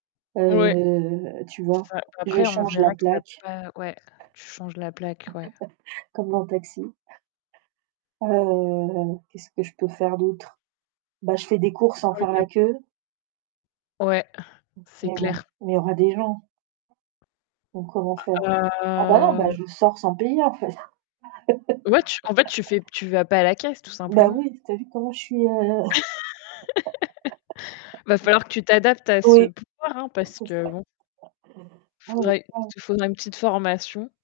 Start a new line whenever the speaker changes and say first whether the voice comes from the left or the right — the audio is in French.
left: Ouais.
right: Heu, tu
left: C'est
right: vois?
left: ça,
right: Je
left: après, on
right: change la
left: verra qu'il y a
right: plaque.
left: pas ouais, tu changes la plaque, ouais.
right: Comme dans Taxi. Heu, qu'est-ce que je peux faire d'autre? Bah, je fais des courses sans faire la
left: [unintelligible]
right: queue.
left: Ouais, c'est
right: Mais bon,
left: clair.
right: mais il y aura des gens. Donc comment faire?
left: Ah,
right: Ah bah, non, bah,
left: heu.
right: je sors sans payer, en fait.
left: Ouais, tu en fait, tu fais p tu vas pas à la caisse, tout
right: Bah,
left: simplement.
right: oui, tu as vu comment je suis, heu
left: Va falloir que tu t'adaptes à ce
right: Oui,
left: pouvoir, hein, parce
right: c'est
left: que bon. Faudrait il
right: [unintelligible]
left: te faudrait une petite formation.